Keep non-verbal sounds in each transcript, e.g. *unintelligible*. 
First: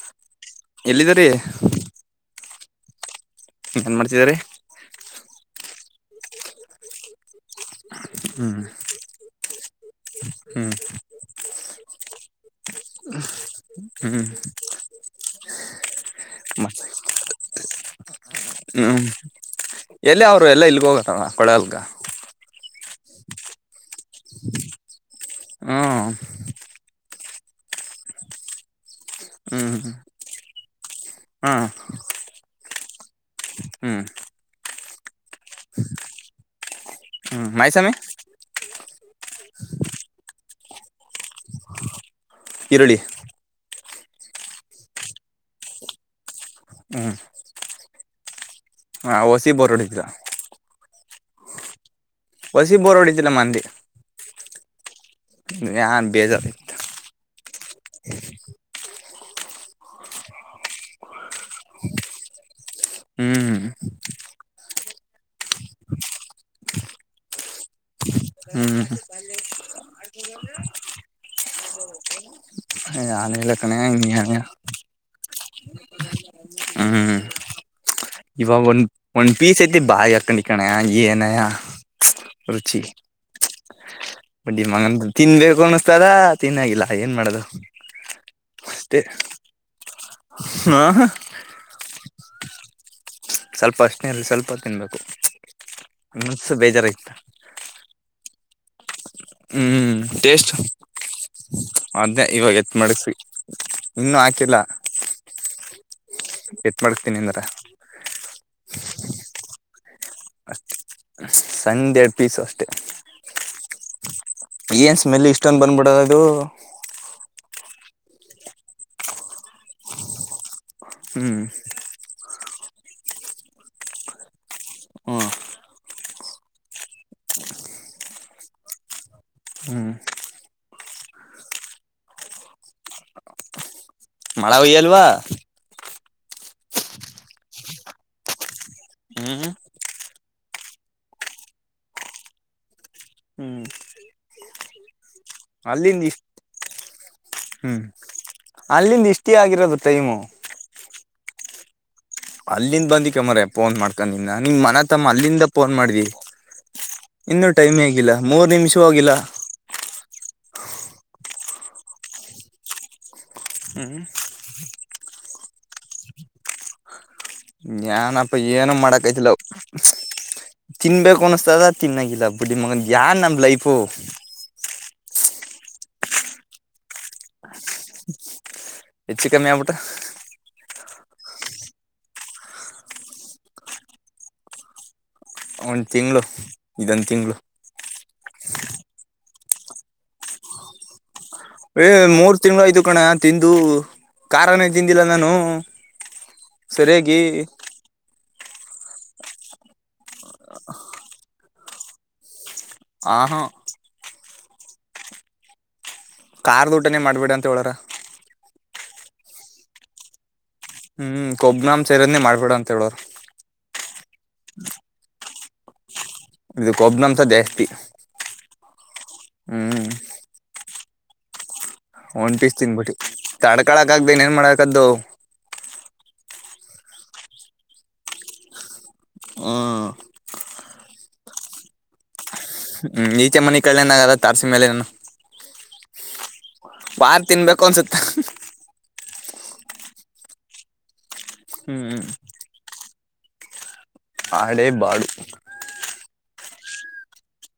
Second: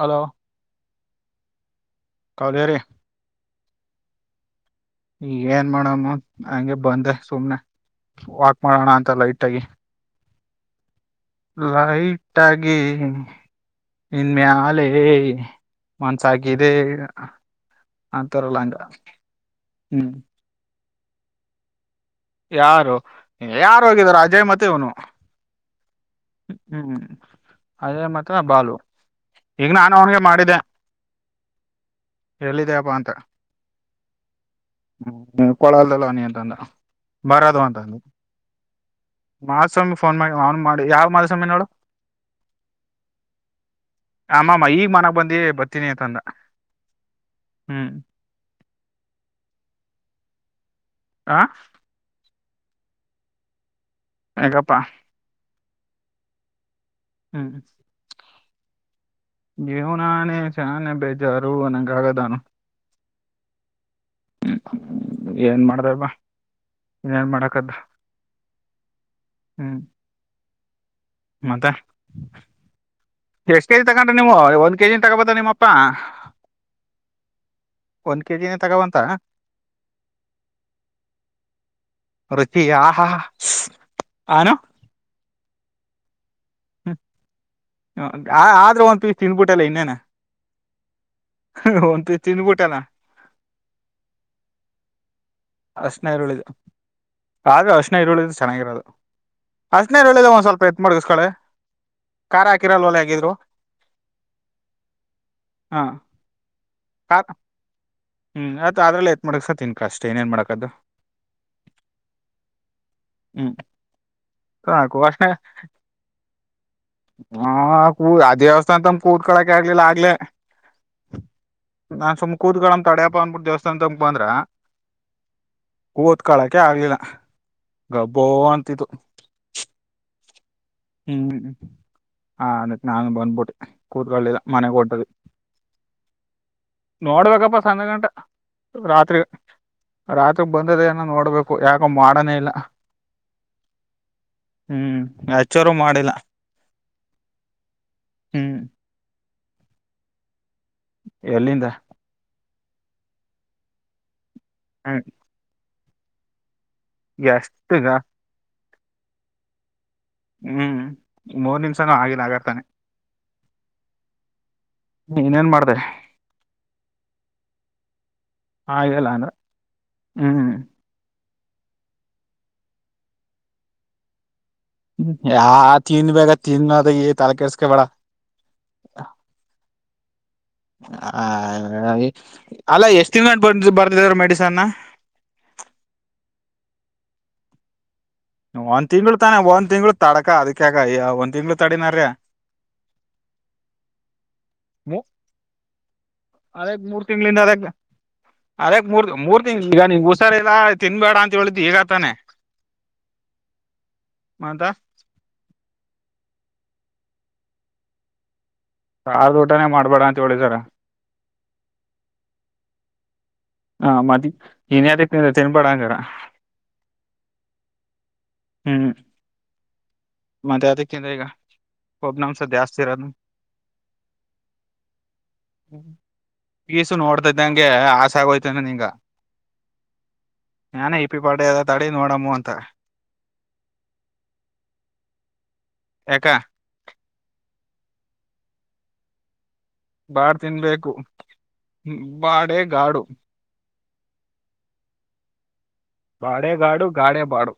Hello ಎಲ್ಲಿದ್ದರಿೀ ಕಾಾಲರೆ ಏನ್ ಮಾಡ್ತಿದಿದ್ದಾರೆ ಏನ್ ಮಾಡಣ ಹಂಗೆ ಬಂದೆ ಸುಮ್ನೆ ವಾಕ್ ಮಾಡೋಣ ಅಂತಲ್ಲ ಇಟ್ಟಾಗಿಿ ಹ್ಮ್ ಲೈಟ್ಾಗಿಿ ಇನ್ಮೇ್ಯಾಲೇ ಮನ್ಸಕಿದೆ ಹ್ಮ್ ಹ್ಮ್ ಎಲ್ಲಿ ಅವರು ಎಲ್ಲ ಹ ಪಡಲ್ಗ ಯಾರು ಯಾರು ಹೋಗಿದಾರ ಅಜಯ್ ಮತ್ತೆ ಇವನು ಹ್ಮ್ ಹ್ಮ್ ಅದೇ ಮತ್ತ ಬಾಲು ಈಗ ನಾನು ಅವನಿಗೆ ಮಾಡಿದೆೆ ಹಾ ಎ ಹೇಳಿದಪ್ಪಾ ಅಂತ ಹ್ಮ್ ಹ್ಮ ಕೊಳಲ್ದಲ್ಲವನಿ ಅಂತಂದ ಹ್ಮ್ ಬರದು ಮೈಸಾಮಿ ಅಂತಂದ ಮಾಧುಸ್ವಾಮಿ ಫೋನ್ ಮಾಡಿ ಅವನ್ ಮಾಡಿ ಯಾವ ಮಾಧುಸ್ವಾಮಿ ನೋಡು ಇರುಳ್ಳಿ ಅಮ್ಮಾಮ ಈಗ ಮನಾಗ ಬಂದಿ ಬರ್ತೀನಿ ಅಂತಂದ ಹ್ಮ ಹ್ಮ್ ವಸಿ ಬೋರ್ ವಡಿತದ. ಆ ವಸಿ ಬೋರ್ ವಡಿತಿಲ್ಲಮ ಅಂದೇ. ಏ ಗಪ್ಪ, ಯು ಬೇಜಾರಇತ್ತು. ಹ್ಮ್. ಜೀವನಾನೆ ಶಾನೆ ಬೇಜಾರು ಅನ್ನಗ ಆಗದೇ ಅನು. ಹ್ಮ್ ಏನ್ ಮಾಡ್ದಪ ಏನ್ ಮಾಡಕದ್ದ. ಹ್ಮ್ ಹ್ಮ್. ಮತ್ತ ಯಾನಿಲ್ಲ ಎಷ್ಟ್ ಕಣೆ ಕೆಜಿ ತಕೊಂಡ್ರಿ ನೀವು, ಹಿಂಗೇನ ಒಂದ್ ಕೆಜಿ, ತಗ್ಗದ ನಿಮ್ಮಪ್ಪಾ. ಹ್ಮ್ ಇವಾಗ ಒಂದ ಒಂದ್ ಪೀಸ್ ಐತಿ ಬಾಯಿ *unintelligible* ಏನಯ ರುಚಿ ಬಡ್ಡಿ ಮಗಂದ ತಿನ್ಬೇಕು ಅನ್ಸಿದಗ್, ಹ್ಮ್ ಆ ಆದ್ರೂ ಅಷ್ಟೇ ಒಂದ್ ಪೀಸ್ ತಿನ್ಬಿಟ್ಟಲ್ಲ ಇನ್ನೇನ. ಹ ಒಂದ್ ಪೀಸ್ ತಿಂದಬಿಟ್ಟಲ್ಲ. ಸ್ವಲ್ಪ ಅಷ್ಟನೇಲ್ಲಿ ಸ್ವಲ್ಪ ತಿನ್ಬೇಕು. ಹರಷ್ಣ ಈರುಳ್ಳಿದು, ಮನ್ಸು ಬೇಜಾರೈತ ಆದ್ರ ಹರಷ್ಣ ಈರುಳ್ಳಿದ ಚೆನ್ನಾಗಿರೋದು, ಅಷ್ಟನೇರು ಹೇಳಿದೆ ಒಂದ್ ಸ್ವಲ್ಪ ಎತ್ ಮಾಡಗಸ್ಕಳೆ, ಅದೇ ಇವಾಗ ಎತ್ ಮಾಡಡಗಿಸಿ, ಇನ್ನೂ ಹಾಕಿಲ್ಲ, ಹಾ, *unintelligible* ಖಾರ ನಿಂದ್ರ ಹ್ಮ್ ಅತ್ ಅ್ರಲ್ಲ ಎತ್ ಮಾಡಗಸತಿನಿ. ಅ ಸಂಡೇ ಪೀಸ ಅಷ್ಟೆ. ಹ್ಮ್ ಏನ್ ಸಾಕು ಅರ್ಶಿನ ಸ್ಮೆಲ್ ಇಷ್ಟೊಂದ ಬಂದಬಿಡ ಅದು. ಹ ಕೂ ಅ ದೇವಸ್ಥಾನಂತಮ ಕೂತ್ ಕಳಕೆ ಆಗ್ಲಿಲ್ಲ ಆಗ್ಲೆ. ಹ್ಮ್. ಕೂತ್ಕೊಳ್ಳಮ್ಮ್ ತಡ್ಯಾಪ್ಪ ಅನ್ಬಿಟ್ಟ ದೇವಸ್ಥಾನ ತಕ್ ಬಂದ್ರ, ಹ್ಮ್. ಕೂತ್ಕಳಕ್ಕೆ ಆಗ್ಲಿಲ್ಲ ಗಬ್ಬೋ ಅಂತಿತ್ತು. ಹ್ಮ್ ಹ್ಮ್ ಹ ಅದಕ್ಕ ನಾನು ಬಂದ್ಬಿಟ್ಟೆ. ಕೂತ್ಕೊಳ್ಳಿಲ್ಲ ಮಳೆ ಮನೆಗ್ ಒಯ್ಯಲ್ವಾ ಹೊಂಟದೇ. ನೋಡ್ಬೇಕಪ್ಪ ಸಂಜ ಗಂಟ, ರಾತ್ರಿ, ಹ್ಮ್ ರಾತ್ರಿ ಬಂದ್ರ ಏನ ನೋಡ್ಬೇಕು. ಯಾಕ ಮಾಡನೇ ಇಲ್ಲ. ಹ್ಮ್ ಹ್ಮ್. ಎಚ್ಚರು ಅಲ್ಲಿಂದ ಮಾಡಿಲ್ಲ ಇಷ್ಟ ಹ್ಮ್ ಹ್ಮ್ ಅಲ್ಲಿಂದ ಇಷ್ಟ ತಿ ಆಗಿರೋದು ಟೈಮ್, ಎಲ್ಲಿಂದ, ಅಲ್ಲಿಂದ ಬಂದಿಕಮ್ಮ್ರ ಫೋನ್ ಮಾಡ್ಕೊಂಡ ನಿನ್ನ ನಿಮ್ ಮನ ಹ್ಮ್ ತಮ್ಮ ಅಲ್ಲಿಂದ ಫೋನ್ ಮಾಡ್ದಿ. ಇನ್ನುೂ ಟೈಮ್ ಎಷ್ಟೀಗ ಆಗಿಲ್ಲ ಮೂರ್ ನಿಮಿಷ ಹೋಗಿಲ್ಲ. ಹ್ಮ್ ಮೂರ್ ನಿಮಿಷನು ಆಗಿಲ್ಲ ಆಗರ್ತಾನೆ. ಹ್ಮ್. ಹ್ಮ್ ಬೀ ಇನ್ನೇನ್ ಮಾಡ್ದೇ. ಏನಪ್ಪ ಏನು ಮಾಡಕ್ ಅಂದ್ರ ಆಯ್ತಿಲ್ಲ ಹ್ಮ್ ತಿನ್ನಬೇಕ ಅಸ ತಿನ್ನಾಗಿಲ್ಲ ಬಡ್ಡಿ ಮಗಂದ ಯನ್ ನಮ ಲೈಪು. ಹಾ ತಿನ ಬೇಗ ತಿನ್ನೋದ ತಲೆ ಕೆರ್ಸ್ಕ ಬೇಡ. ಹೆಚ್ಚ ಕಮ್ಮಿ ಆಗ್ಬಿಟ್ಟ. ಹ ಅಲ್ಲ ಎಷ್ಟ್ ದಿನ ಬ ಬರ್ತಿದಾರ ಮೆಡಿಸನ್. ಒಂದ ತಿಂಗಳು ಇದೊಂದ ತಿಂಗಳು. ಒಂದ್ ತಿಂಗ್ಗಳು ತಾನೆ ಒಂದ್ ತಿಂಗ್ಗಳು ತಡಕ ಅದಕ ಯ ಏ ಮೂರ್ ತಿಂಗಳು ಆಯ್ತು ಕಣೆ ತಿಂದು ಖಾರನೇ. ತಿಂದಿಲ್ಲ ನಾನು ಅದಕ್ ಮೂರ್ ಸರಿಯಾಗಿ ತಿಂಗಳಿಂದ ಅದಕ್ ಅದಕ್ ಮೂರ್ ಮೂರ್ ತಿಂಗ ಈಗ ನೀ ಹುಸಾರಲ್ಲ ತಿನ್ಬೇಡ ಅಂತ ಹೇಳಿದ ಈಗ ಆತಾನೆ ಆ ಹ ಮಾದ ಕಾರ್ ಟನೇ ಮಾಡ್ಬೇಡ ಅಂತ ಹೇಳರ ಸಾರು ಊಟಾನೇ ಮಾಡ್ಬೇಡ ಅಂತ ಹೇಳಿದಾರ ಹ್ಮ್ ಕೊಬ್ನಾಮ್ ಸೇರನೇ ಮಾಡ್ಬೇಡ ಅಂತ ಹೇಳೋರು ಹಾ ಮದ್ ನ್ಯ್ ತಿನ್ಬೇಡಂಗಾರ ಇದು ಕೊಬ್ನಂತ ಜೇಸ್ತಿ ಹ್ಮ್ ಹಾ ಮತ್ತೆ ಅದಕ್ಕೆಂದ್ರ ಈಗ ಒಬ್ನಂಶ ಒಂಟಿಸ್ತನ್ ಜಾಸ್ತಿ ಬಿಟ್ಟಿ ಇರೋದು ತಡ್ಕಳಕ ಆಗ್ದೇನ್ ಏನ್ ಮಾಡಕದ್ದು ಪೀಸು ನೋಡ್ತಾ ಇದಿದ್ದಂಗೆ ಆಸೆ ಆಗೋಯ್ತನೆ ನಿಂಗ ಹ್ಮ್ ನಾನೇ ಇಪಿ ಪಾಡ ಅದ ತಡೆ ನೋಡಮ್ಮ ಅಂತ ಹ್ಮ್ ಈಚೆ ಮನ ಕಡನಗದ ತಾರ್ಸಿ ಮೇಲೆ ಏನ ಎ ವಾರ್ ತಿನ್ಬೇಕು ಅನ್ಸುತ್ತ ಬಾಡ್ ತಿನ್ಬೇಕು ಹ್ಮ್ ಬಾಡೇ ಗಾಡು ಆಡೇ ಬಾಡು ಗಾಡೆ ಗಾಡು ಗಾಡೆ ಬಾಡು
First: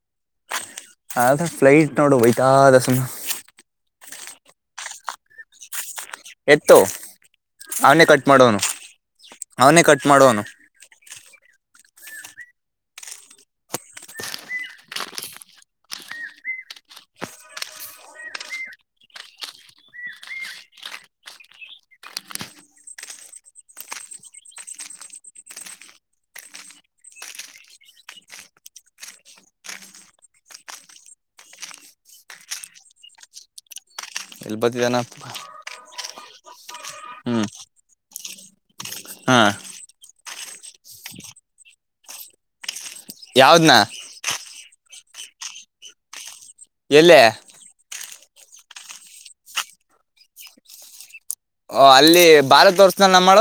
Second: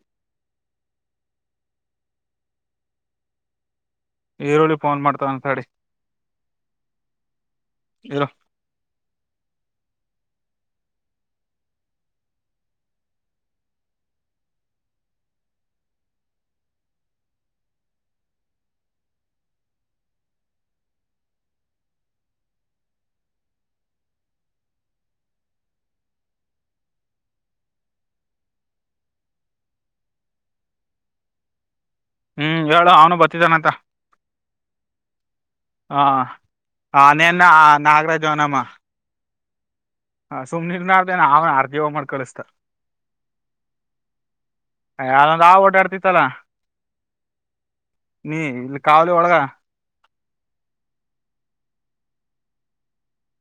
ಹ ಫ್ಲೈಟ್ ನೋಡು ಬಯ್ತಾ ದಸನ ಈರುಳ್ಳಿಫೋನ್ ಮಾಡತ ಅಂತ ಅಸ ಎತ್ತು ಅವನೇ ಕಟ್ ಇರು ಮಾಡೋನು ಅವನೇ ಕಟ್ ಮಾಡುವನು ಹ್ಮ್ ಹೇಳ ಅವನು ಬತಿದ್ದಾನಂತ ಇಲ್ಲಿ ಬತಿದಾನ ಹ ಹ ನೇನ್ನ ನಾಗರಾಜ ನಮ್ಮ ಹಾ ಹಾ ಸುಮ್ನರ್ನ ಅತ ಆ ಆರ್ತತಿವ ಮಾಡ್ ಕಳಿಸ್ತಾರೆ ಯಾವ್ದ್ನಾ ಯ ಯದೊಂದು ಆ ಓಡಾಡ್ತಿತ್ತಲ್ಲ ಎಲ್ಲ ನೀ ಇಲ್ಲಿ ಕಾವಾಲಿ ಒಳಗ ಓ ಅಲ್ಲಿ ಭಾರತ್ ತೋರ್ಸನ ನಮ್ಮು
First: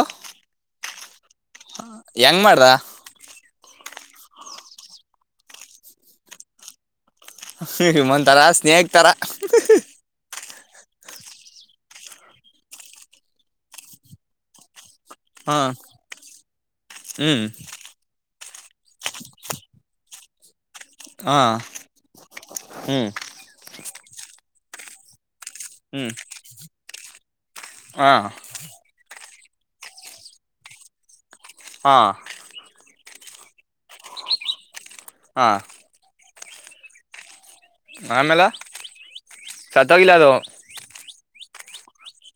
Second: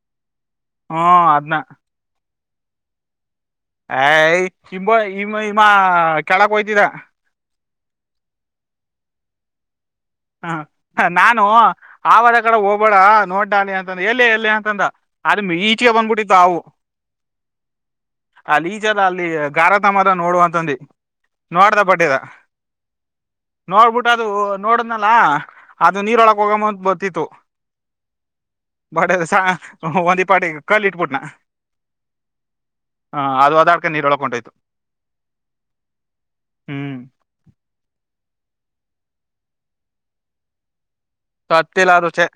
ಹ್ಮ ಅದನ್ನ ಹೆಂಗ್ ಮಾಡ್ರ ಅಯ ಇ ಇಮ್ಮ ಇಮ್ಮ ಕೆಳಕ್ ಹೋಯ್ತಿದ ಹಮ ತರ ಸ್ನೇಹಕ್ ತರ ಹ ನಾನು ಆವರ ಕಡೆ ಹೋಗ್ಬೇಡ ನೋಡ್ಡಳಿ ಅಂತಂದ ಎಲ್ಲಿ ಎಲ್ಲ ಅಂತಂದ ಅ್ರ ಹಾ ಮೀಚಿಗೆ ಬನ್ ಕುುಟ್ಟಿ ಹಾವು ಹ್ಮ್ ಅಲ್ಲಿ ಈಚಾರ ಅಲ್ಲಿ ಗಾರತ ಮರ ನೋಡುವಂತಂದೆ ಹಾ ನೋಡ್ದ ಬಟ್ಟದ ಹ್ಮ್ ನೋಡ್ಬಿಟ್ಟು ಅದು ನೋಡದ್ನಲ್ಲ ಅದು ಹ್ಮ್ ನೀರೊಳಕ್ ಹೋಗಂದ ಬರ್ತಿತ್ತು ಹಾ ಒಂದಿಪಾಟಿಗೆ ಕಲ್ಲು ಇಟ್ಬುಟ್ನಾ ಹಾಂ ಹಾ ಅದು ಹಓದಾಡ್ಕ ನೀರ್ ಒಳಕೊಂಡಟಯ್ತು ಹಾ ಹ್ಮ್ ಆಮೇಲ ಸತ್ತೋಗಿಲ್ಲ ಅದು ಸ ಅತಿಲ್ಲಾರು ಚ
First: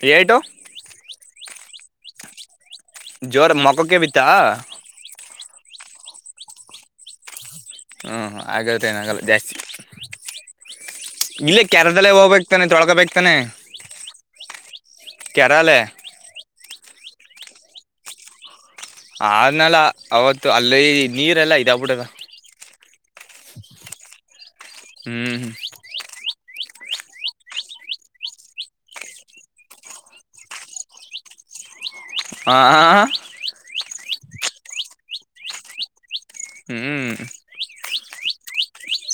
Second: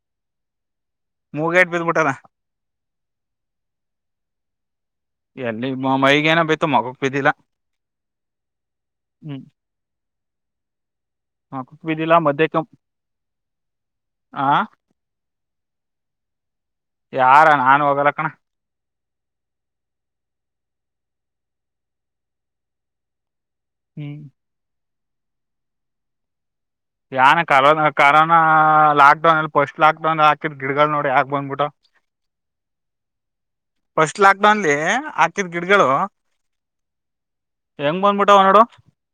ಪಿಯಯಟೋ ಮೂಗೇಟ್ ಬಿದ್ದಬೀಟ್ಟಾನ್ ಜೋರ್ ಮಕಕೆ ಬಿತ್ತಾ ಎಲ್ಲಿ ಮೈಗೆ ಏನ ಬಿತ್ತು ಮಕಕ್ ಬಿದ್ದಿಲ್ಲಾ. ಹ್ಮ್ ಆಗರತ್ತೆ ಏನಾಗಲ್ಲ ಜಾಸ್ತಿ ಇಲ್ಲ ಮಗುಕ್ ಕೆರೆದಲ್ಲೇ ಬಿದ್ದಿಲ್ಲ ಮಧ್ಯಕ್ಕೆ ಹೋಗ್ಬೇಕಕ್ತಾನೆ ತೊಳ್ಕಬೇಕತಾನೆ ಆ ಕೇರಲಿ ಯಾರ ನಾನು ಹೋಗಲ ಕಣ ಆದನಲ್ಲ ಅವತ್ತು ಅಲ್ಲಯ್ ನೀರೆಲ್ಲ ಇದವ ಬಿಡ ಹ್ಮ್ ಹ್ಮ್್ಮ ಯಾನ ಕರೋನಾ ಕರೋನಾ ಲಾಕ್ ಡೌನ್ ಅಲ್ಲಿ ಫಸ್ಟ್ ಲಾಕ್ ಡೌನ್ ಹಾಕಿದ್ ಗಿಡಗಳು ನೋಡಿ ಹಾಕ್ ಬಂದ್ಬಿಟ್ಟು ಹ ಹ ಫಸ್ಟ್ ಲಾಕ್ಡೌನ್‌ಲ್ಲಿ ಹಾಕಿದ್ ಗಿಡಗಳು ಹೆಂಗ್ ಬಂದ್ಬಿಟ್ಟಾವ ನೋಡು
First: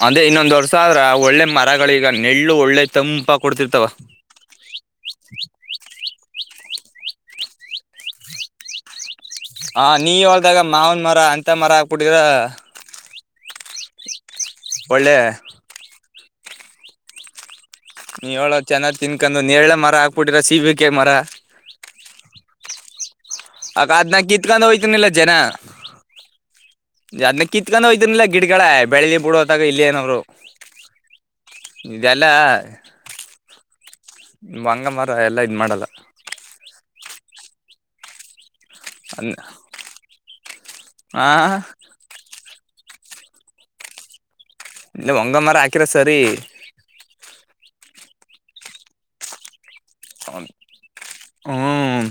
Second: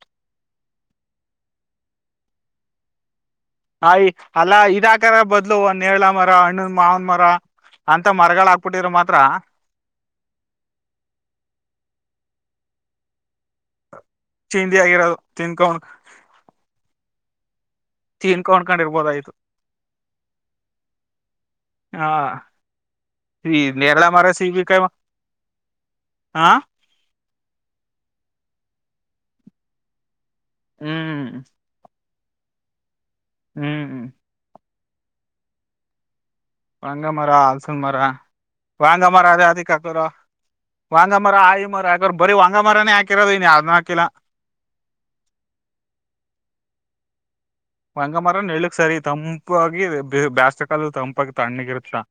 ಅಂದ್ರೆ ಇನ್ನೊಂದ್ ವರ್ಷ ಆದ್ರ ಒಳ್ಳೆ ಮರಗಳ ಈಗ ನೆಳ್ಳು ಒಳ್ಳೆ ತಂಪ ಕೊಡ್ತಿರ್ತಾವ ಹಯ್ ಅಲ್ಲಾ ಇ ಇದಾಕರ ಬದ್ಲು ಒ ನೇರಳ ಮರ ಹಣ್ಣನ್ ಮಾವನ ಮರ ಅಂತ ಮರಗಳ ಹಾಕ್ಬಿಟ್ಟರ ಮಾತ್ರ. ಹ ನೀ ಹೊಳ್ದಾಗ ಮಾವನ್ ಮರ ಅಂತ ಮರ ಹಾಕ್ಬಿಟ್ಟಿದರ ಚಿಂದಿ ಒಳ್ಳೆ ಆಗಿರೋದು ತಿನ್ಕೊಂಡ ನೀವ ಹೇಳ ತಿನ್ಕೊಂಡ್ಕೊಂಡ್ ಚೆನ್ನಾಗ್ ಇರ್ಬೋದಾಯ್ತು ತಿನ್ಕಂಡು ನೇರಳೆ ಮರ ಹಾಕ್ಬಿಟ್ಟಿರ ಸಿಬಿಕಾಯಿ ಮರ ಹಾ ಈ ಅಕ ನೇರಳ ಅದ ನ ಮರ ಕಿತ್ಕೊಂಡ ಸೀಬಿಕಾಯಿ ಹೋಗಯ್ತನಲ್ಲ ಜನ ಹಾ ಅದ್ನ ಕಿತ್ಕೊಂಡೋ ಹೋಯ್ತಿನಿಲ್ಲ ಗಿಡಗಳ ಬೆಳಿಲಿ ಬಿಡೋದಾಗ ಇಲ್ಲಿೇನ್ರು ಹ್ಮ್ ಗಲ್ಲ ಹ್ಮ್ ಹ್ಮ್ ಅಂಗಮರ ಎಲ್ಲ ಇದು ಮಾಡೋಲ್ಲ ಬಂಗ ಮರಾ ಅಲ್ಸಲ್ ಮರಾ ವಾಂಗ ಮರ ಅದ್ನ ಅದ ಅತಿ ಕಕರಾ ವಾಂಗ ಆ ಮರ ಆಯಿ ಮರ ಯಾಕಾರ ಬರಿ ವಾಂಗ ಮರನೇ ಹಾಕಿರೋದು ನೀ ಅದ ನಾಕಿಲ್ ಇಲ್ಲ ಒಂಗಮ್ಮರ ಹಾಕಿರ ಸರಿ ಒಂಗಮ್ಮರನ್ ನೆರಳು ಸರಿ ತಂಪ ಬೇಸಿಗೆ ಕಾಲ ತಂಪಾಗ ಹ್ಮ್ ತಣ್ಣಗಿರುತ್ತ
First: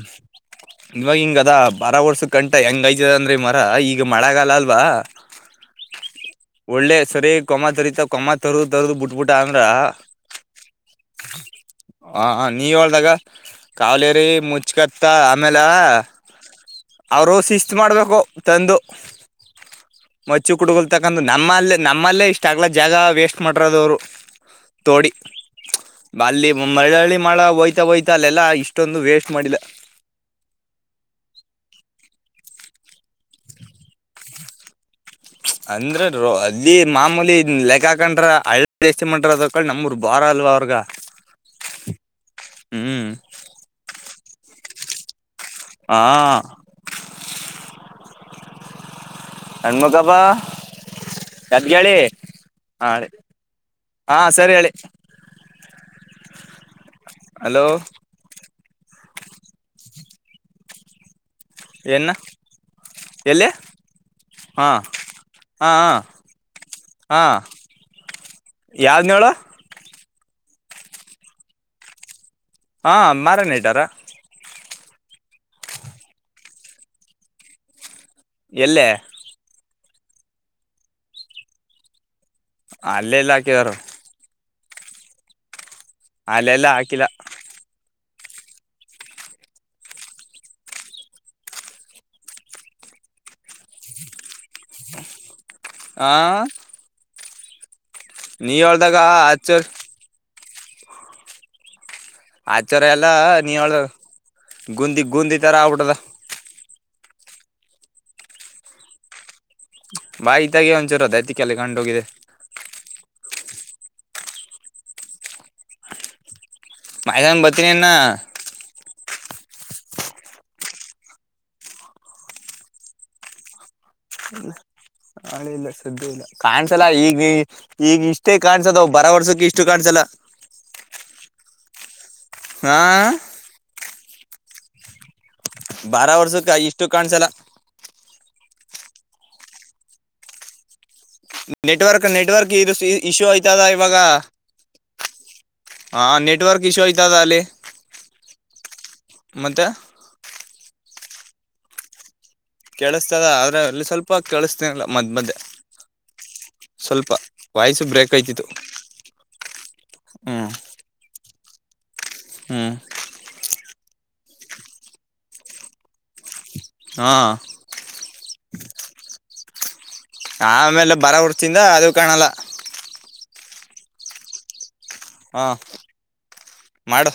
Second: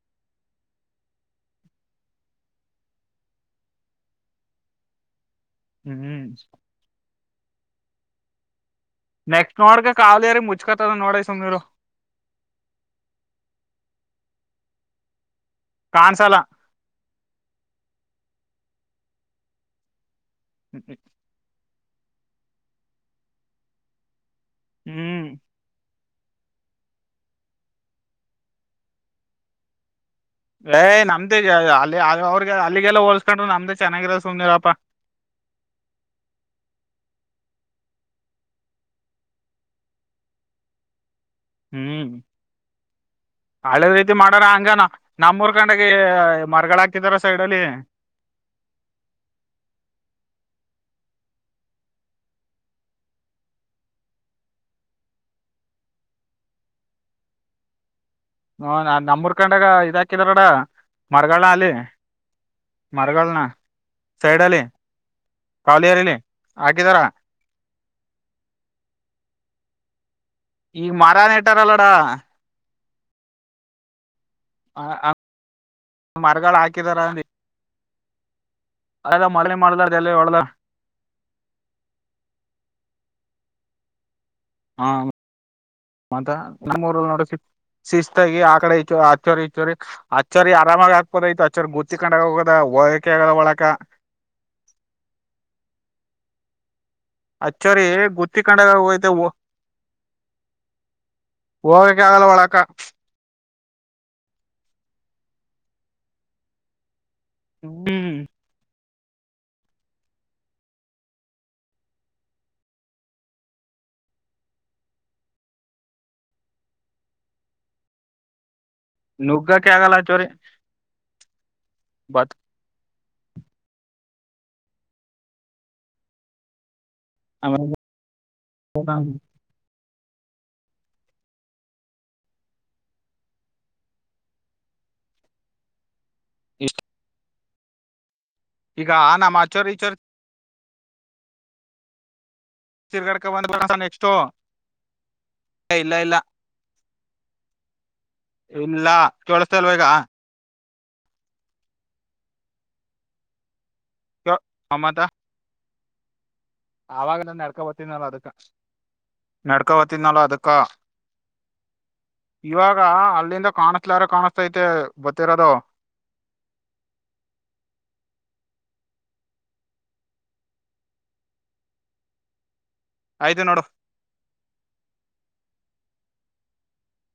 ಇವಾಗ ಹಿಂಗ ಅದ ಬಾರ ವರ್ಷ ಕಂಟ ಹೆಂಗ ಯತದ ಅಂದ್ರಿ ಮರ ಈಗ ಮಳೆಗಲ್ಲ ಅಲ್ವಾ. ಹ್ಮ್ ಒಳ್ಳೆ ಸರಿ ಕೊಮ್ಮ ತರಿತ ಕೊಮ್ಮ ತರು ನೆಕ್ಸ್ಟ್ ನೋಡ್ಕ ಕಾವಲಿಗಾರ ಮುಚ್ಕತದ ನೋಡ ಸುಮ್ರು ಹ ನೀವ ಹೇಳ್ದಾಗ ಕಾವಲೇರಿ ಮು ಹಚ್ಕತ್ತ ಆಮೇಲೆ ಕಾಣ್ಸಲ್ಲ ಅವರು ಶಿಸ್ತ್ ಮಾಡ್ಬೇಕು. ತಂದು ಮಚ್ಚಿ ಕುಡ್ಗಲ್ ತಕ್ಕ ಯಾಕಂದ್ರ ನಮ್ಮಲ್ಲ ನಮ್ಮಲ್ಲೇ ಇಷ್ಟಗ್ಲ ಜಾಗ ವೇಸ್ಟ್ ಮಾಡರೋದವ್ರು ತೋಡಿ ಹ್ಮ್ ಅಲ್ಲಿ ಮಳ್ಳಳ್ಳಿ ಮಾಡ ಹೋಯ್ತಾ ಹೋಯತ ಅಲ್ಲೆಲ್ಲಾ ಇಷ್ಟೊಂದು ವೇಸ್ಟ್ ಮಾಡಿಲ್ಲ. ಏಯ್ ನಮ್ದೇ ಅಲ್ಲಿ ಅವ್ರಗ ಅಲ್ಲಿಗೆಲ್ಲ ಹೋಲ್ಸ್ಕೊಂಡ್ರು ನಮ್ದೇ ಚೆನ್ನಾಗಿರ ಸುಮ್ನಿರಪ್ಪಾ ಅಂದ್ರ ಅಲ್ಲಿ ಮಾಮೂಲಿ ಲೆಕ್ಕಾಕಂಡ್ರ ಹಳ್ಳ ದಷ್ಟ ಮಂಟ್ರ ಅದಕಳ ನಮರು ಬಾಳ ಬರಲ್ವಾ ಅವ್ರಗ ಹ್ಮ್ ಹ್ಮ್ ಹಳದ್ ರೀತಿ ಮಾಡಾರ ಹಂಗಾನ ನಮ್ಮೂರ್ ಕಂಡಗ ಹಾ ಮರಗಳ ಹಾಕಿದಾರ ಸೈಡ್ಲ್ಲಿ ಹನಮಂತಪ್ಪ ಯದಗ ಹೇಳಿ ಹಾ ಹೇಳಿ ಹಾ ಸರಿ ಹೇಳಿ ಹಲೋ ಹ ನ ನಮ್ಮೂರ್ಕಂಡಾಗ ಇದ ಹಾಕಿದಾರಡ ಮಾರ್ಗಳ ಅಲ್ಲಿ ಏನ ಮಾರ್ಗಳನ ಎಲ್ಲಿ ಸೈಡ್ಲ್ಲಿ ಹಾ ಹಾ ಕಾಲಿಿಯರಿಲಿ ಹಾಕಿದಾರಾ ಯಾವ್ನೋ ಹೇಳು ಈಗ ಮಾರನ್ ಹೇಟಾರಲ್ಲಡ ಹಾ ಮರ ನೆಟ್ ರಾ ಹ ಮರಗಳು ಹಾಕಿದರಲ್ಲಿ ಎಲ್ಲೇ ಅದಲ್ಲ ಮರಳ ಮಾಡ್ದ ಅದೆ ಎಲ್ಲ ಒಳ್ದ ಅಲ್ಲೇ ಇಲ್ಲ ಹಾಕಿದರು ಹಾ ಮತ್ತಾ ಅಲ್ಲೆಲ್ಲ ನಮ್ಮ ಹಾಕಿಲ್ಲ ಊರಲ್ಲಿ ನೋಡಸ ಶಿಸ್ತ ಆಾಗಿ ಆ ಕಡೆ ಆಚ್ಚೋರಿ ಈಚ್ಚೋರಿ ಆಚ್ಚರಿ ಆರಾಮಾಗಿ ಆಗ್ಬೋದಐತತ್ ಆಚ್ಚರಿ ಗತ್ತಿ ಕೊಂಡ ಹೋಗದ ಬಳಕಗ ಒಳಕ ಆ ಅಚ್ಚರಿ ಗುತ್ತಿ ನೀ ಕೊಂಡಾಗ ಹೇಳ್ದಾಗ ಹೋಯ್ತೆ ಆಚೂರ್ ೋಗಕ್ಕೆ ಆಾಗಲ್ಲ ಒಳಕ್ಕ ನೀಳ ಗುಂದಿ ಗುಂದಿ ತರ ಆಟದ ಹೂ ಬಾಯಿತಾಗೆ ಒಂಚೂರು ಅದಐತಿ ಕೆಲ್ಲಿ ಕಂಡು ಹೋಗಿದೆ ಬೈ ಅನ್ನು ಇನ್ನ ಬರ್ತೀನಿ ನುಗ್ಗ ಕಗಲ್ಲಚೋರಿ ಬತ್ತ ಹಳ ಇಲ್ಲ ಸ್ದ್ಯ ಇಲ್ಲ ಕಾಣ್ಸಲ್ಲ ಈಗ ಈಗ ಇಷ್ಟೇ ಕಾಣ್ಸೋದ ಬರ ವರ್ಷಕ್ಕೆ ಇಷ್ಟು ಕಾಣ್ಸಲ್ಲ ಹ ಹ ಬರೋ ವರ್ಷಕ್ಕೆ ಇಷ್ಟ ಇಷ್ಟು ಕಾಣಸಲ್ಲ ಈಗ ಆ ನಾಮ ಆಚಾರಚರ್ ನೆಟ್ವರ್ಕ್ ನೆಟ್ವರ್ಕ್ ಇದು ಇಶ್ಯೂ ತಿರ್ಗಾಡ್ಕ ಆಯ್ತದ ಬಂದ ಇವಾಗ ನೆಕ್ಸ್ಟ್ ಇಲ್ಲ ಹಾ ಇಲ್ಲ ನೆಟವರ್ಕ್ ಇಶ್ಯೂ ಆಯಿತಲ್ಲ ಇಲ್ಲ ಕೇಳಸ್ತಲ್ವೇಗ ಕೇಳಿಸ್ತದ ಆದ್ರೆ ಅಲ್ಲಿ ಸ್ವಲ್ಪ ಕೆೇಳಿಸತನಲ್ಲ ಮದ್ ಮಧ್ಯ ಆಾಗಲ್ಲ ನಡ್ಕೊ ವಾಯ್ಸು ಬತ್ನಲ್ಲ ಬ್ರೇಕ್ ಅದಕ ಆಯ್ತಿತ್ತು ನಡ್ಕೊ ಬತಿದ್ನಲ್ಲ ಅದಕ್ಕ ಹ್ಮ್ ಹ್ಮ್ ಇವಾಗ ಅಲ್ಲಿಂದ ಕಾಣಸ್ಲಾರ ಕಾಣಸ್ತೈತೆ ಗೊತ್ತಿರೋದುೋ ಹಾ ಆಮೇಲೆ ಬರ ಹೊರ್ತಿಂದ ಅದು ಕಾಣಲ್ಲ ಆಯ್ತು ನೋಡು ಹಾಂ ಮಾಡು